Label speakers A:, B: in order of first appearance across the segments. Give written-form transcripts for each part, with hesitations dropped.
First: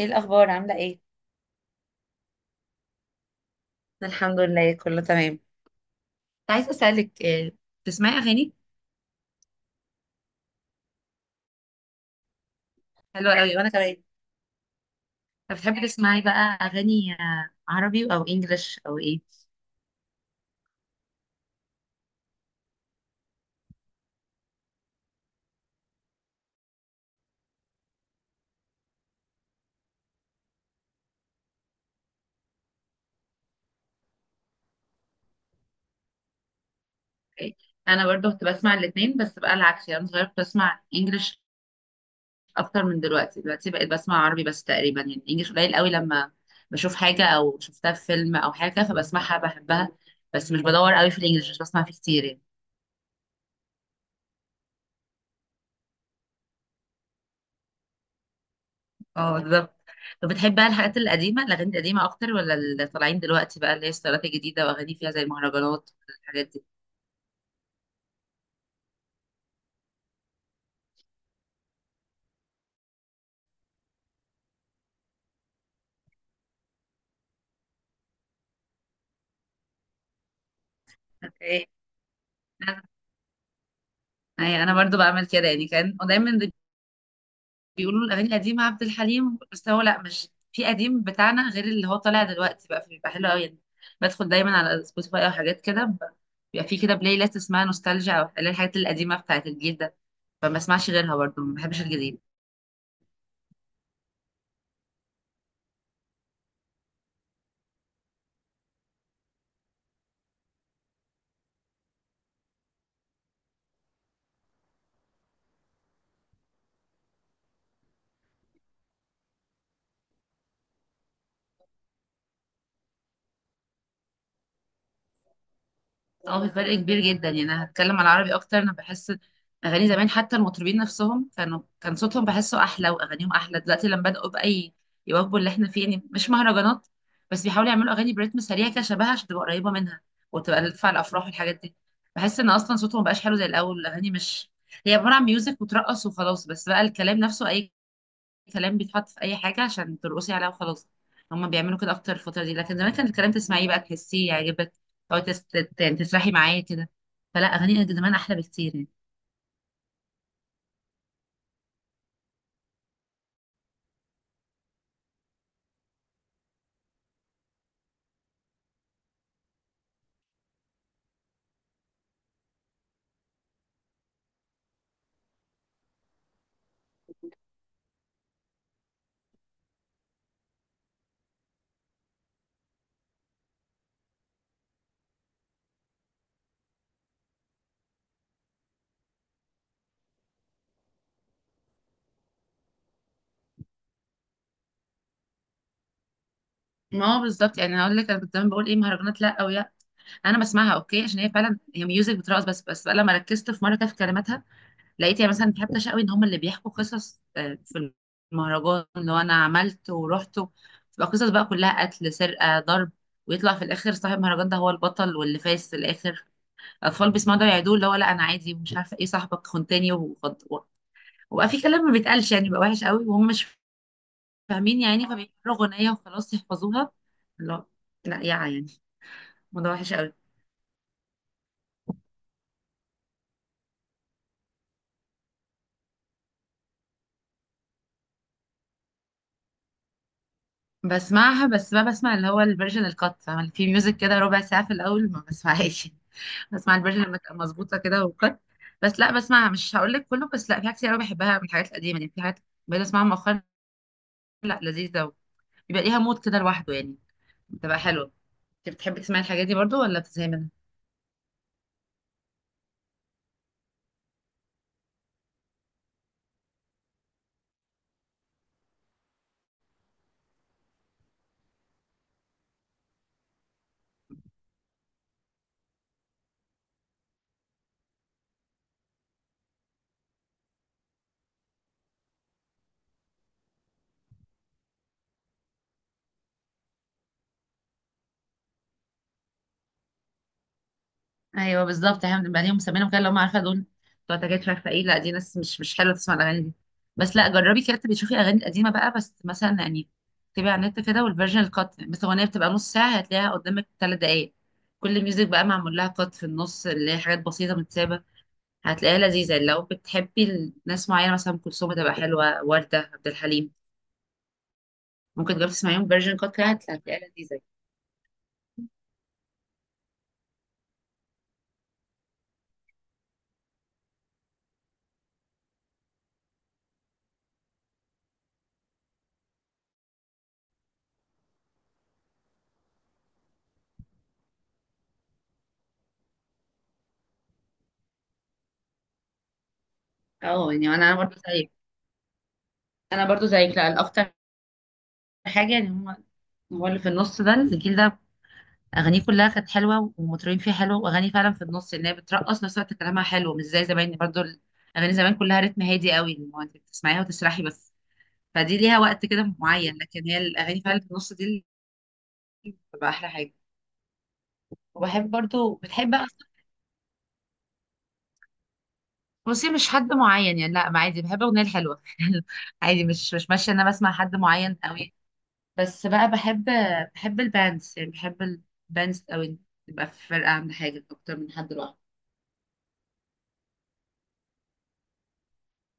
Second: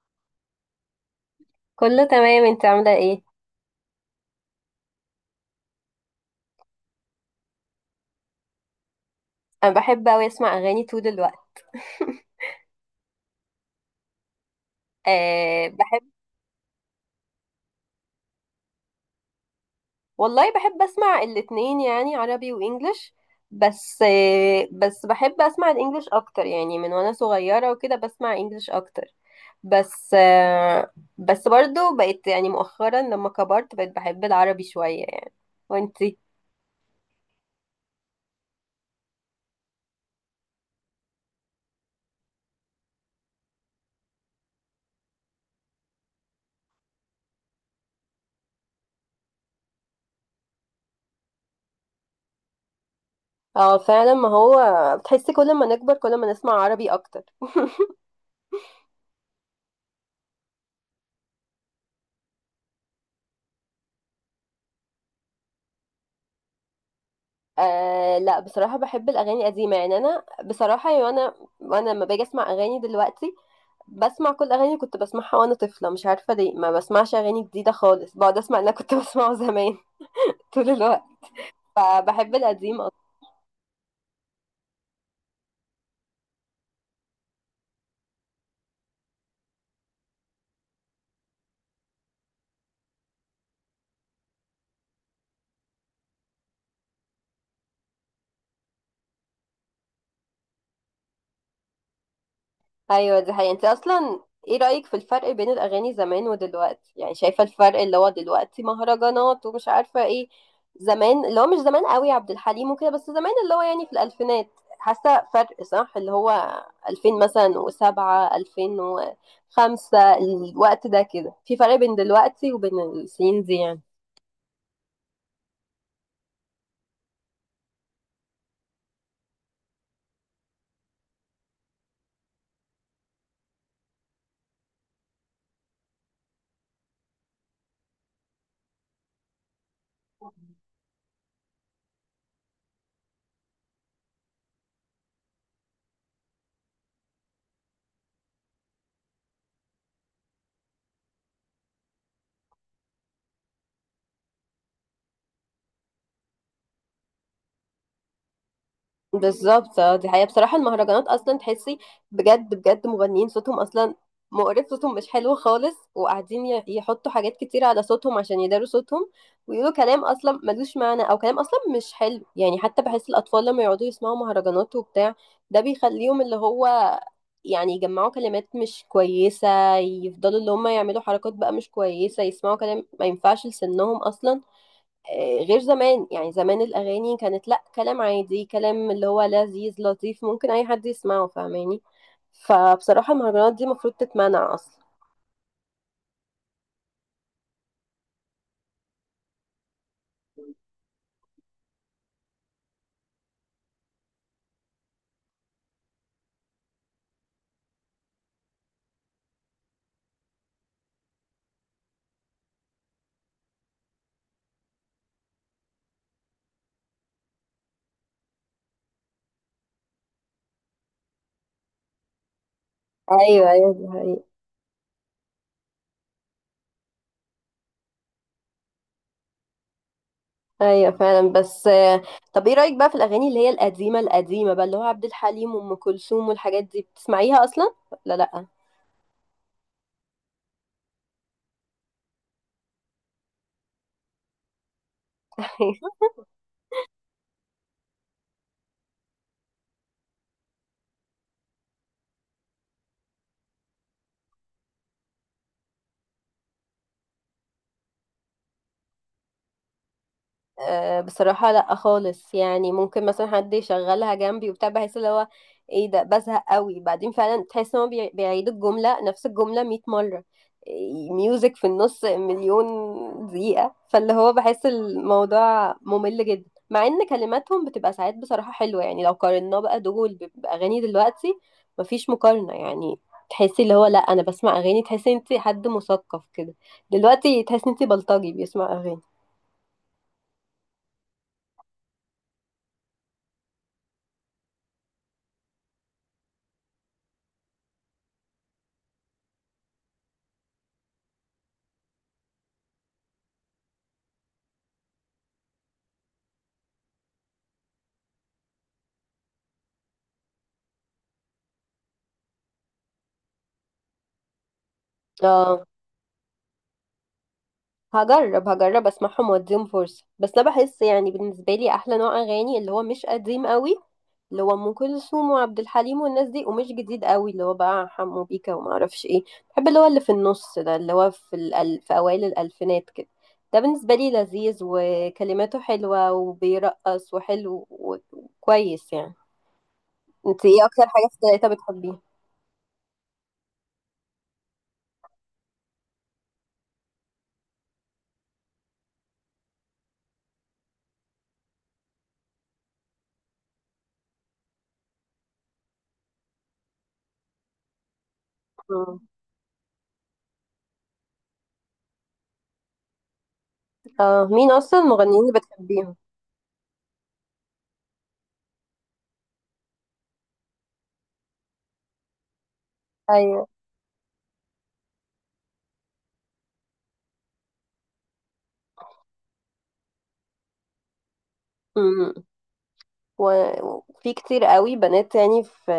A: ايه الاخبار؟ عامله ايه؟
B: كله تمام، انت عاملة ايه؟
A: الحمد لله، كله تمام. كنت عايزه اسالك، بتسمعي اغاني؟
B: انا بحب اوي اسمع اغاني طول الوقت.
A: حلوه قوي، وانا كمان. طب
B: أه
A: بتحبي
B: بحب.
A: تسمعي بقى اغاني عربي او انجليش او ايه؟
B: والله بحب اسمع الاتنين يعني عربي وانجليش. بس بحب اسمع الانجليش اكتر، يعني من وانا صغيرة وكده بسمع انجليش اكتر. بس أه. بس برضو بقيت يعني مؤخرا لما كبرت بقيت بحب العربي شوية يعني. وانتي؟
A: إيه؟ انا برضو كنت بسمع الاثنين، بس بقى العكس يعني. أنا صغيره كنت بسمع انجليش اكتر من دلوقتي. دلوقتي بقيت بسمع عربي بس تقريبا، يعني انجليش قليل قوي لما بشوف حاجه او شفتها في فيلم او حاجه فبسمعها بحبها. بس مش بدور قوي في الانجليش، مش بسمع فيه كتير يعني.
B: اه فعلا، ما هو بتحسي كل ما نكبر كل ما نسمع عربي اكتر.
A: اه بالظبط. طب بتحب بقى الحاجات القديمة الأغاني القديمة أكتر ولا اللي طالعين دلوقتي بقى، اللي هي الستايلات الجديدة وأغاني فيها زي المهرجانات والحاجات دي؟
B: آه لا، بصراحة بحب الأغاني القديمة، يعني أنا بصراحة يعني أنا وأنا لما باجي أسمع أغاني دلوقتي بسمع كل أغاني كنت بسمعها وأنا طفلة. مش عارفة ليه ما بسمعش أغاني جديدة خالص، بقعد أسمع اللي أنا كنت بسمعه زمان. طول الوقت،
A: اوكي.
B: فبحب القديم.
A: أي أنا برضو بعمل كده يعني. كان دايما بيقولوا الأغاني القديمة عبد الحليم، بس هو لأ، مش في قديم بتاعنا غير اللي هو طالع دلوقتي بقى، فبيبقى حلو أوي يعني. بدخل دايما على سبوتيفاي أو حاجات كده بيبقى في كده بلاي ليست اسمها نوستالجيا، أو اللي هي الحاجات القديمة بتاعت الجيل ده، فما اسمعش غيرها برضو، ما بحبش الجديد.
B: ايوه دي حقيقة. انت اصلا ايه رأيك في الفرق بين الاغاني زمان ودلوقتي؟ يعني شايفة الفرق اللي هو دلوقتي مهرجانات ومش عارفة ايه، زمان اللي هو مش زمان قوي عبد الحليم وكده، بس زمان اللي هو يعني في الالفينات. حاسة فرق صح؟ اللي هو 2000 مثلا وسبعة 2005، الوقت ده كده في فرق بين دلوقتي وبين السنين دي يعني.
A: اه في فرق كبير جدا يعني. انا هتكلم على العربي اكتر. انا بحس اغاني زمان حتى المطربين نفسهم كان صوتهم بحسه احلى واغانيهم احلى. دلوقتي لما بداوا بقى يواكبوا اللي احنا فيه، يعني مش مهرجانات بس بيحاولوا يعملوا اغاني برتم سريع كده شبهها عشان تبقى قريبه منها وتبقى تدفع الافراح والحاجات دي. بحس ان اصلا صوتهم مبقاش حلو زي الاول. الاغاني مش هي عباره عن ميوزك وترقص وخلاص، بس بقى الكلام نفسه اي كلام بيتحط في اي حاجه عشان ترقصي عليها وخلاص. هما بيعملوا كده اكتر الفتره دي، لكن زمان كان الكلام تسمعيه بقى تحسيه يعجبك، او يعني تسرحي معاه كده. فلا اغاني زمان احلى بكتير يعني.
B: بالظبط، اه دي حقيقة. بصراحة المهرجانات أصلا تحسي بجد بجد مغنيين صوتهم أصلا مقرف، صوتهم مش حلو خالص، وقاعدين يحطوا حاجات كتير على صوتهم عشان يداروا صوتهم، ويقولوا كلام أصلا ملوش معنى أو كلام أصلا مش حلو. يعني حتى بحس الأطفال لما يقعدوا يسمعوا مهرجانات وبتاع ده بيخليهم اللي هو يعني يجمعوا كلمات مش كويسة، يفضلوا اللي هم يعملوا حركات بقى مش كويسة، يسمعوا كلام ما ينفعش لسنهم أصلا. غير زمان، يعني زمان الأغاني كانت لأ، كلام عادي، كلام اللي هو لذيذ لطيف ممكن أي حد يسمعه، فاهماني؟ فبصراحة المهرجانات دي المفروض تتمنع أصلا.
A: ما هو بالظبط يعني. هقول لك انا كنت زمان بقول ايه مهرجانات؟ لا. او يا انا بسمعها اوكي، عشان هي فعلا هي ميوزك بترقص بس بقى لما ركزت في مره كده في كلماتها لقيت يعني مثلا حتى شقوي ان هم اللي بيحكوا قصص، في المهرجان اللي هو انا عملت ورحت. تبقى قصص بقى كلها قتل، سرقه، ضرب. ويطلع في الاخر صاحب المهرجان ده هو البطل واللي فايز في الاخر. الاطفال بيسمعوا ده يعيدوه اللي هو لا انا عادي مش عارفه ايه، صاحبك خنتاني وبقى في كلام ما بيتقالش يعني، بقى وحش قوي وهم
B: ايوه
A: مش
B: ايوه دي حقيقة.
A: فاهمين يعني، فبيقروا اغنيه وخلاص يحفظوها. لا. لا يا يعني. الموضوع وحش قوي.
B: أيوة فعلا. بس آه، طب إيه رأيك بقى في الأغاني اللي هي القديمة القديمة بقى اللي هو عبد الحليم وأم كلثوم والحاجات دي؟ بتسمعيها أصلا ولا لأ؟
A: بسمعها بس ما بسمع اللي هو الفيرجن الكات، فاهمة؟ في ميوزك كده ربع ساعه في الاول، ما بسمعهاش. بسمع الفيرجن لما تبقى مظبوطه كده وكات. بس لا بسمعها، مش هقول لك كله، بس لا في حاجات كتير قوي بحبها من الحاجات القديمه يعني. في حاجات بقيت اسمعها مؤخرا، لا لذيذه. بيبقى ليها مود كده لوحده يعني. بتبقى حلوه. انت بتحبي تسمعي الحاجات دي برضو ولا بتزهقي منها؟
B: أه بصراحة لا خالص. يعني ممكن مثلا حد يشغلها جنبي وبتاع بحس اللي هو ايه ده؟ بزهق قوي بعدين، فعلا تحس ان هو بيعيد الجملة نفس الجملة 100 مرة، ميوزك في النص مليون دقيقة، فاللي هو بحس الموضوع ممل جدا. مع ان كلماتهم بتبقى ساعات بصراحة حلوة يعني، لو قارناه بقى دول بأغاني دلوقتي مفيش مقارنة يعني. تحسي اللي هو لا انا بسمع اغاني، تحسي انت حد مثقف كده. دلوقتي تحسي انت بلطجي بيسمع اغاني.
A: ايوه بالظبط. احنا بنبقى ليهم مسمينهم كده اللي هم، عارفه دول بتوع تجارب مش عارفه ايه. لا دي ناس مش حلوه تسمع الاغاني دي، بس لا جربي كده تبقي تشوفي اغاني قديمه بقى، بس مثلا يعني تبقي على النت كده والفيرجن القط، مثلا اغنيه بتبقى نص ساعه هتلاقيها قدامك 3 دقائق. كل ميوزك بقى معمول لها قط في النص، اللي هي حاجات بسيطه متسابه. هتلاقيها لذيذه لو بتحبي ناس معينه، مثلا ام كلثوم تبقى حلوه، ورده، عبد الحليم، ممكن تجربي
B: اه
A: تسمعيهم فيرجن قط كده، هتلاقيها لذيذه.
B: هجرب هجرب اسمعهم واديهم فرصة. بس انا بحس يعني بالنسبة لي احلى نوع اغاني اللي هو مش قديم قوي اللي هو ام كلثوم وعبد الحليم والناس دي، ومش جديد قوي اللي هو بقى حمو بيكا وما اعرفش ايه. بحب اللي هو اللي في النص ده اللي هو في اوائل الالفينات كده. ده بالنسبة لي لذيذ وكلماته حلوة وبيرقص وحلو وكويس يعني. انت
A: اه
B: ايه
A: يعني
B: اكتر
A: انا
B: حاجة في
A: برضو
B: التلاتة
A: زيك.
B: بتحبيها؟
A: لا الاكتر حاجه يعني هم، هو اللي في النص ده الجيل ده اغانيه كلها كانت حلوه والمطربين فيها حلوه، واغاني فعلا في النص ان هي بترقص نفس الوقت كلامها حلو، مش زي زمان برضو. اغاني زمان كلها رتم هادي قوي، اللي هو انت بتسمعيها وتسرحي بس، فدي ليها
B: مم.
A: وقت كده معين. لكن هي الاغاني فعلا في النص دي اللي بتبقى احلى حاجه.
B: اه مين اصلا
A: وبحب
B: المغنيين اللي
A: برضو بتحب
B: بتحبيهم؟
A: بصي مش حد معين يعني، لا ما عادي بحب الاغنيه الحلوه. عادي، مش ماشيه ان انا بسمع حد معين قوي، بس بقى بحب الباندز يعني، بحب الباندز قوي، تبقى في فرقه عند حاجه اكتر من حد لوحده.
B: ايوه. و- وفي كتير قوي بنات، يعني في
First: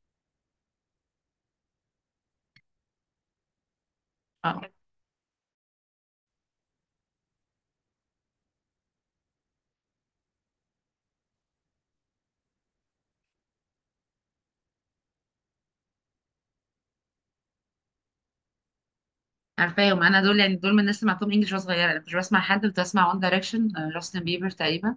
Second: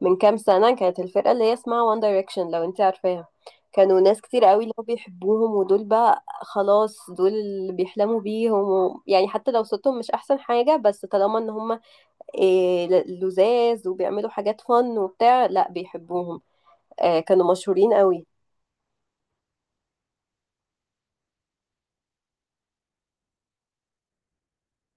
B: من كام سنة كانت الفرقة اللي هي اسمها وان دايركشن، لو انت عارفاها. كانوا ناس كتير
A: اه
B: قوي اللي هو بيحبوهم، ودول بقى خلاص دول اللي بيحلموا بيهم و... يعني حتى لو صوتهم مش احسن حاجة، بس طالما ان هم إيه لذاذ وبيعملوا حاجات فن وبتاع لا بيحبوهم. آه كانوا مشهورين قوي.
A: عارفاهم انا دول. يعني دول من الناس اللي سمعتهم انجلش وانا صغيره. انا كنت بسمع حد، كنت بسمع وان دايركشن، جاستن بيبر تقريبا،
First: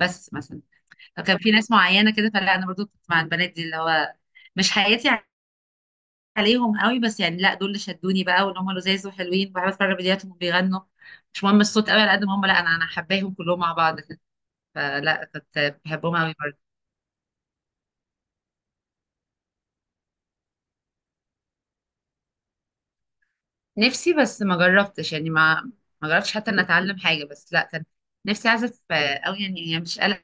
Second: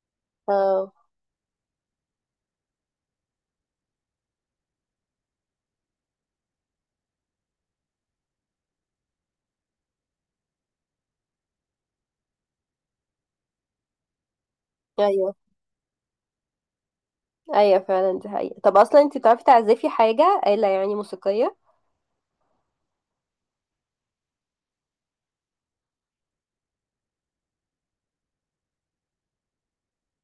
A: بس مثلا
B: اه
A: فكان في ناس معينه كده. فلا انا برضو كنت مع البنات دي اللي هو مش حياتي عليهم قوي، بس يعني لا دول اللي شدوني بقى وان هم لذاذ وحلوين، بحب اتفرج على فيديوهاتهم وبيغنوا. مش مهم الصوت قوي على قد ما هم، لا انا حباهم كلهم مع بعض كده، فلا
B: ايوه.
A: كنت بحبهم قوي برضو.
B: ايوه فعلا دي حقيقة. طب اصلا انت بتعرفي تعزفي حاجة آلة يعني موسيقية؟
A: نفسي بس ما جربتش يعني. ما جربتش حتى ان اتعلم حاجه، بس لا كان نفسي اعزف قوي يعني مش قلق.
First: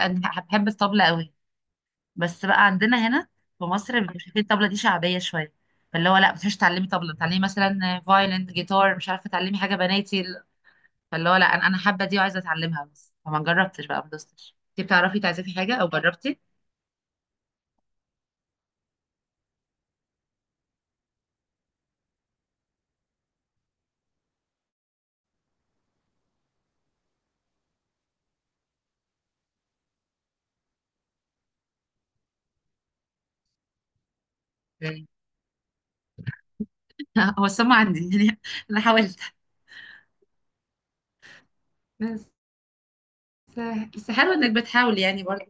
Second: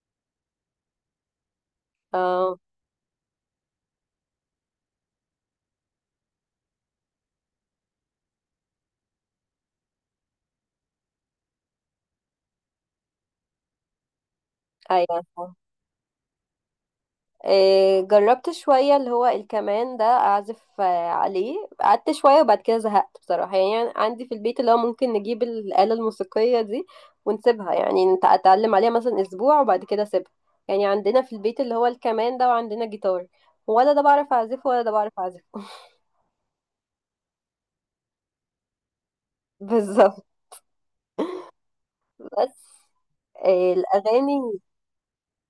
A: انا بحب الطبلة قوي، بس
B: اه
A: بقى عندنا هنا في مصر بيبقوا شايفين الطبلة دي شعبية شوية، فاللي هو لا ما تروحيش تعلمي طبلة، تعلمي مثلا فايلن، جيتار، مش عارفة تعلمي حاجة بناتي. فاللي هو لا انا حابة دي وعايزة اتعلمها، بس فما جربتش بقى، ما دوستش. انتي بتعرفي
B: ايوه.
A: تعزفي حاجة او جربتي؟
B: جربت شوية اللي هو الكمان ده أعزف عليه، قعدت شوية وبعد كده زهقت بصراحة. يعني عندي في البيت اللي هو ممكن نجيب الآلة الموسيقية دي ونسيبها، يعني أتعلم عليها مثلا أسبوع وبعد كده أسيبها. يعني عندنا في البيت اللي هو الكمان ده وعندنا جيتار، ولا ده بعرف أعزفه ولا ده
A: يعني
B: بعرف أعزفه.
A: هو السم عندي يعني انا حاولت
B: بالظبط.
A: بس.
B: بس آه،
A: بس حلو انك
B: الأغاني
A: بتحاول يعني برضه.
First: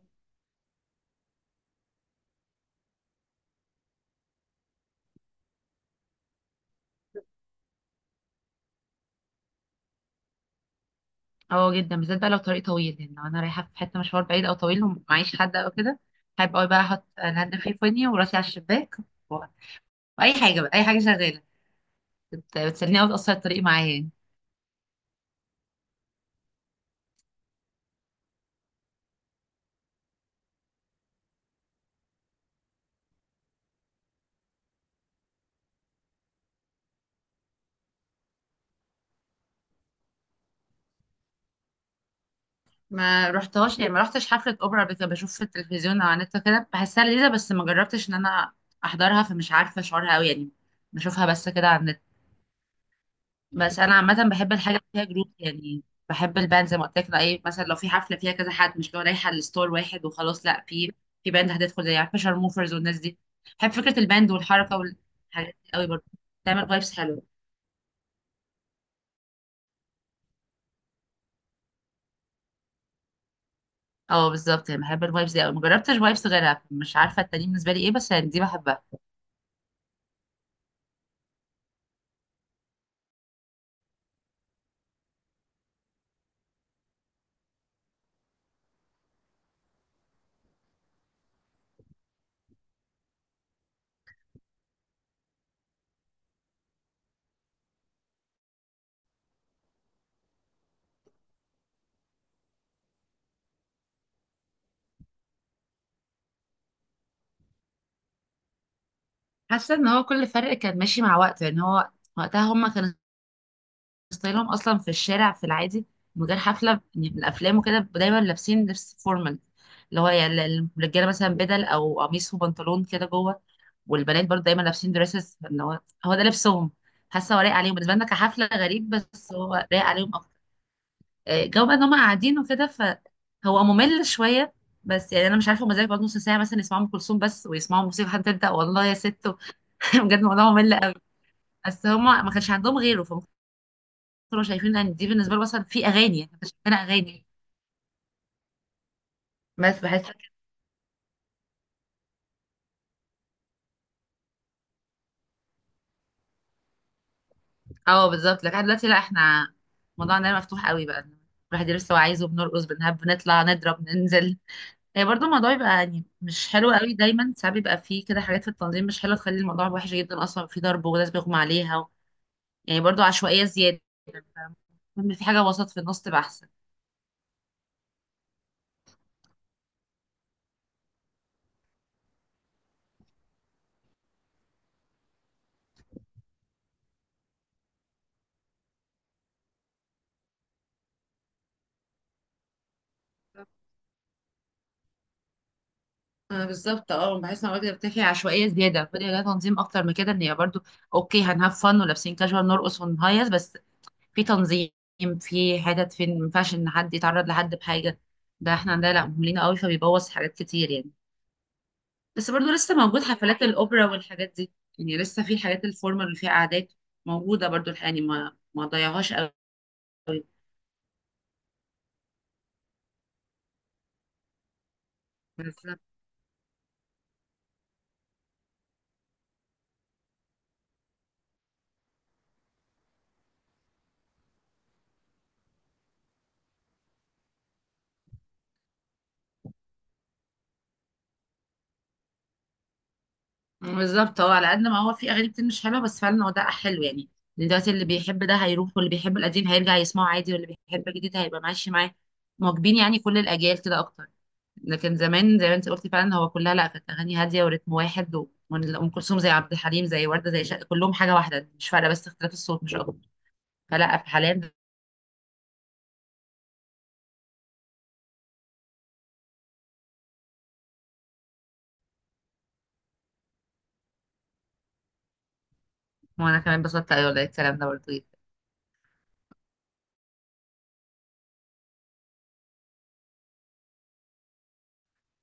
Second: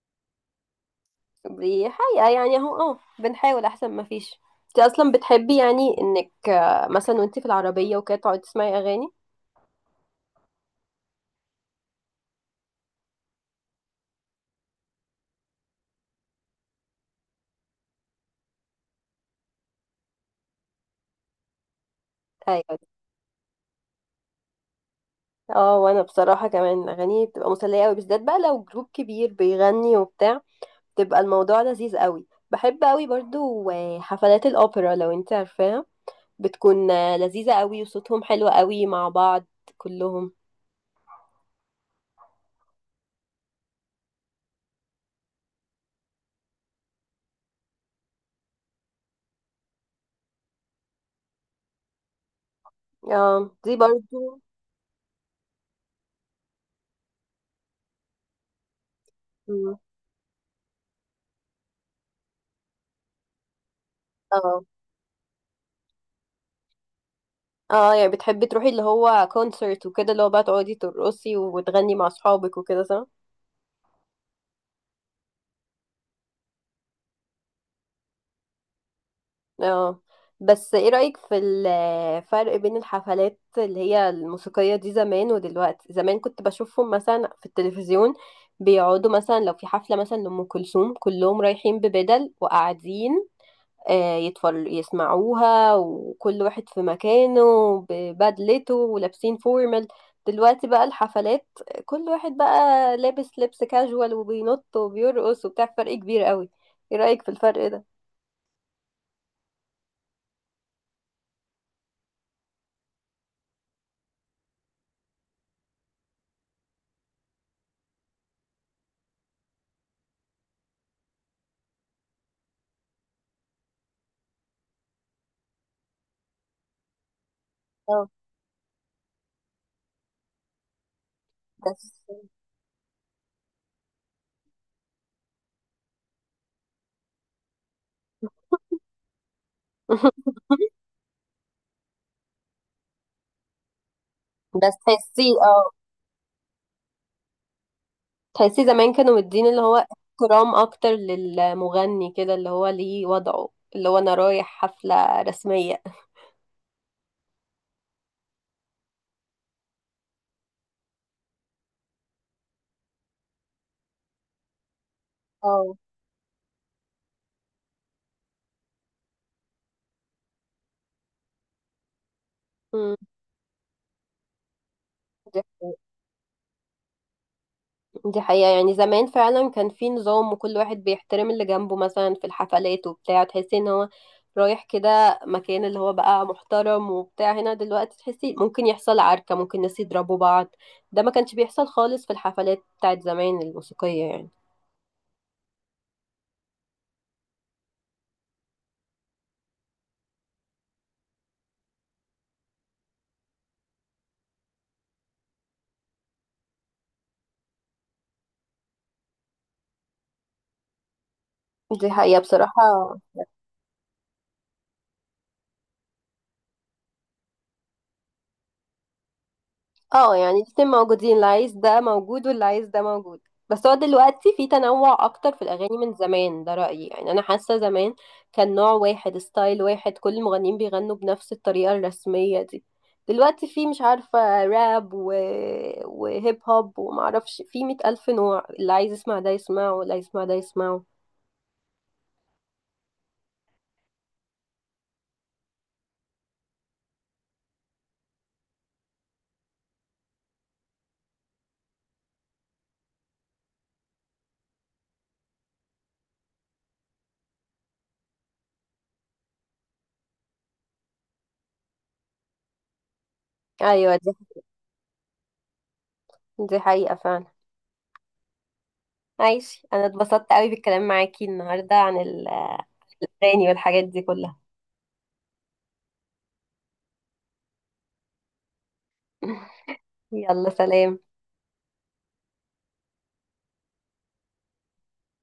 B: بحقيقة يعني اهو اه بنحاول أحسن ما فيش. انت أصلا بتحبي يعني إنك مثلا وانت في العربية وكده تقعدي تسمعي أغاني؟
A: اه جدا، بالذات بقى لو طريق طويل، يعني لو انا رايحة في حتة مشوار بعيد او طويل ومعيش حد او كده، هيبقى بقى احط الهاند فري في ودني وراسي على الشباك و- واي حاجة بقى، اي حاجة شغالة
B: ايوه.
A: بتسليني أوي بتقصر الطريق معايا.
B: اه وانا بصراحه كمان اغاني بتبقى مسليه قوي، بالذات بقى لو جروب كبير بيغني وبتاع بتبقى الموضوع لذيذ قوي. بحب قوي برضو حفلات الاوبرا، لو انت عارفاها. بتكون لذيذه قوي وصوتهم حلو قوي مع بعض كلهم.
A: ما رحتهاش يعني، ما رحتش حفلة أوبرا قبل كده. بشوف في التلفزيون أو على النت كده بحسها لذيذة، بس ما جربتش إن أنا أحضرها، فمش عارفة شعورها أوي يعني. بشوفها بس كده على النت.
B: اه دي
A: بس أنا
B: برضو.
A: عامة بحب الحاجة اللي فيها جروب يعني، بحب الباند زي ما قلت لك. أي مثلا لو في حفلة فيها كذا حد، مش لو رايحة الستور
B: مم.
A: واحد وخلاص لأ، في باند هتدخل زي، عارفة شارموفرز والناس دي. بحب فكرة الباند
B: اه.
A: والحركة والحاجات دي أوي برضه. بتعمل فايبس حلوة.
B: اه يعني بتحبي تروحي اللي هو كونسرت وكده، اللي هو بقى تقعدي ترقصي وتغني مع اصحابك وكده، صح؟
A: اه بالظبط يعني بحب الفايبس دي أوي، مجربتش فايبس غيرها، مش عارفة التانيين بالنسبة لي ايه، بس يعني دي بحبها.
B: اه. بس ايه رأيك في الفرق بين الحفلات اللي هي الموسيقية دي زمان ودلوقتي؟ زمان كنت بشوفهم مثلا في التلفزيون بيقعدوا، مثلا لو في حفلة مثلا لأم كلثوم كلهم رايحين ببدل وقاعدين يتفر يسمعوها، وكل واحد في مكانه ببدلته ولابسين فورمال. دلوقتي بقى الحفلات كل واحد بقى لابس لبس كاجوال وبينط وبيرقص وبتاع، فرق كبير قوي. ايه رأيك في الفرق ده؟
A: حاسه ان هو كل فرق كان ماشي مع وقته يعني. هو وقتها هم كانوا ستايلهم اصلا في الشارع في العادي من غير حفله يعني، من الافلام وكده دايما لابسين لبس فورمال، اللي هو يعني الرجاله مثلا بدل او قميص وبنطلون كده جوه، والبنات برضه دايما لابسين دريسز. اللي هو هو ده لبسهم. حاسه هو لايق عليهم، بالنسبه لنا
B: اه.
A: كحفله غريب، بس هو لايق عليهم اكتر. جو بقى ان
B: بس
A: هم قاعدين وكده، فهو ممل شويه. بس يعني انا مش عارفه هما ازاي بيقعدوا نص ساعه مثلا يسمعوا ام كلثوم بس، ويسمعوا موسيقى حد تبدا، والله يا ست. بجد الموضوع ممل قوي. بس هما ما كانش عندهم غيره، فهم كانوا
B: بس
A: شايفين ان دي
B: تحسيه
A: بالنسبه لهم مثلا
B: اه،
A: في اغاني يعني، كانت شايفينها اغاني.
B: تحسيه زمان كانوا مدين اللي هو
A: بس بحس.
B: احترام اكتر للمغني كده، اللي هو ليه وضعه اللي هو انا رايح حفلة رسمية.
A: اه بالظبط. لكن دلوقتي لا، احنا موضوعنا ده مفتوح قوي بقى. الواحد يدرس اللي هو عايزه، بنرقص، بنهب، بنطلع، نضرب، ننزل. هي برضه الموضوع يبقى
B: اه.
A: يعني مش حلو قوي دايما، ساعات بيبقى فيه كده حاجات في التنظيم مش حلوه تخلي الموضوع وحش جدا. اصلا في ضرب وناس بيغمى عليها يعني
B: أمم،
A: برضه عشوائيه زياده. فاهمة؟ في
B: دي
A: حاجه وسط
B: حقيقة.
A: في النص تبقى احسن.
B: دي حقيقة. يعني زمان فعلا كان في نظام وكل واحد بيحترم اللي جنبه، مثلا في الحفلات وبتاع تحسي ان هو رايح كده مكان اللي هو بقى محترم وبتاع. هنا دلوقتي تحسي ممكن يحصل عركة، ممكن ناس يضربوا بعض. ده ما كانش بيحصل خالص في الحفلات بتاعت زمان الموسيقية يعني.
A: آه بالظبط. اه بحس ان الوجبه بتاعي عشوائيه زياده، فدي لها تنظيم اكتر من كده، ان هي برضو اوكي هنهاف فن ولابسين كاجوال نرقص ونهيص بس في تنظيم، في حتت فين ما ينفعش ان حد يتعرض لحد بحاجه. ده احنا عندنا لا، مهملين قوي فبيبوظ حاجات كتير يعني.
B: دي حقيقة
A: بس برضو
B: بصراحة.
A: لسه موجود حفلات الاوبرا والحاجات دي. يعني لسه في حاجات الفورمال اللي فيها قعدات موجوده برضو الحقيقة يعني. ما ضيعهاش
B: اه يعني الاتنين موجودين، اللي عايز ده موجود واللي عايز ده موجود. بس هو دلوقتي في تنوع اكتر في
A: قوي.
B: الاغاني من زمان، ده رأيي يعني. انا حاسة زمان كان نوع واحد ستايل واحد كل المغنيين بيغنوا بنفس الطريقة الرسمية دي، دلوقتي في مش عارفة راب و... وهيب هوب ومعرفش، في مئة ألف نوع. اللي عايز يسمع ده يسمعه واللي عايز يسمع ده يسمعه.
A: بالظبط هو على قد ما هو في اغاني كتير مش حلوه، بس فعلا هو ده حلو يعني. دلوقتي اللي بيحب ده هيروح، واللي بيحب القديم هيرجع يسمعه عادي، واللي بيحب الجديد هيبقى ماشي معاه مواكبين يعني، كل الاجيال كده اكتر. لكن زمان زي ما انت قلتي، فعلا هو كلها لا كانت اغاني هاديه ورتم واحد ام كلثوم زي عبد الحليم زي ورده زي شق، كلهم حاجه واحده مش فارقه، بس اختلاف الصوت مش اكتر.
B: ايوه
A: فلا حاليا.
B: دي حقيقة فعلا. ماشي، انا اتبسطت قوي بالكلام معاكي النهاردة عن الاغاني والحاجات دي كلها.
A: وانا كمان بسطت، ايوه، الكلام ده برضه.
B: يلا سلام.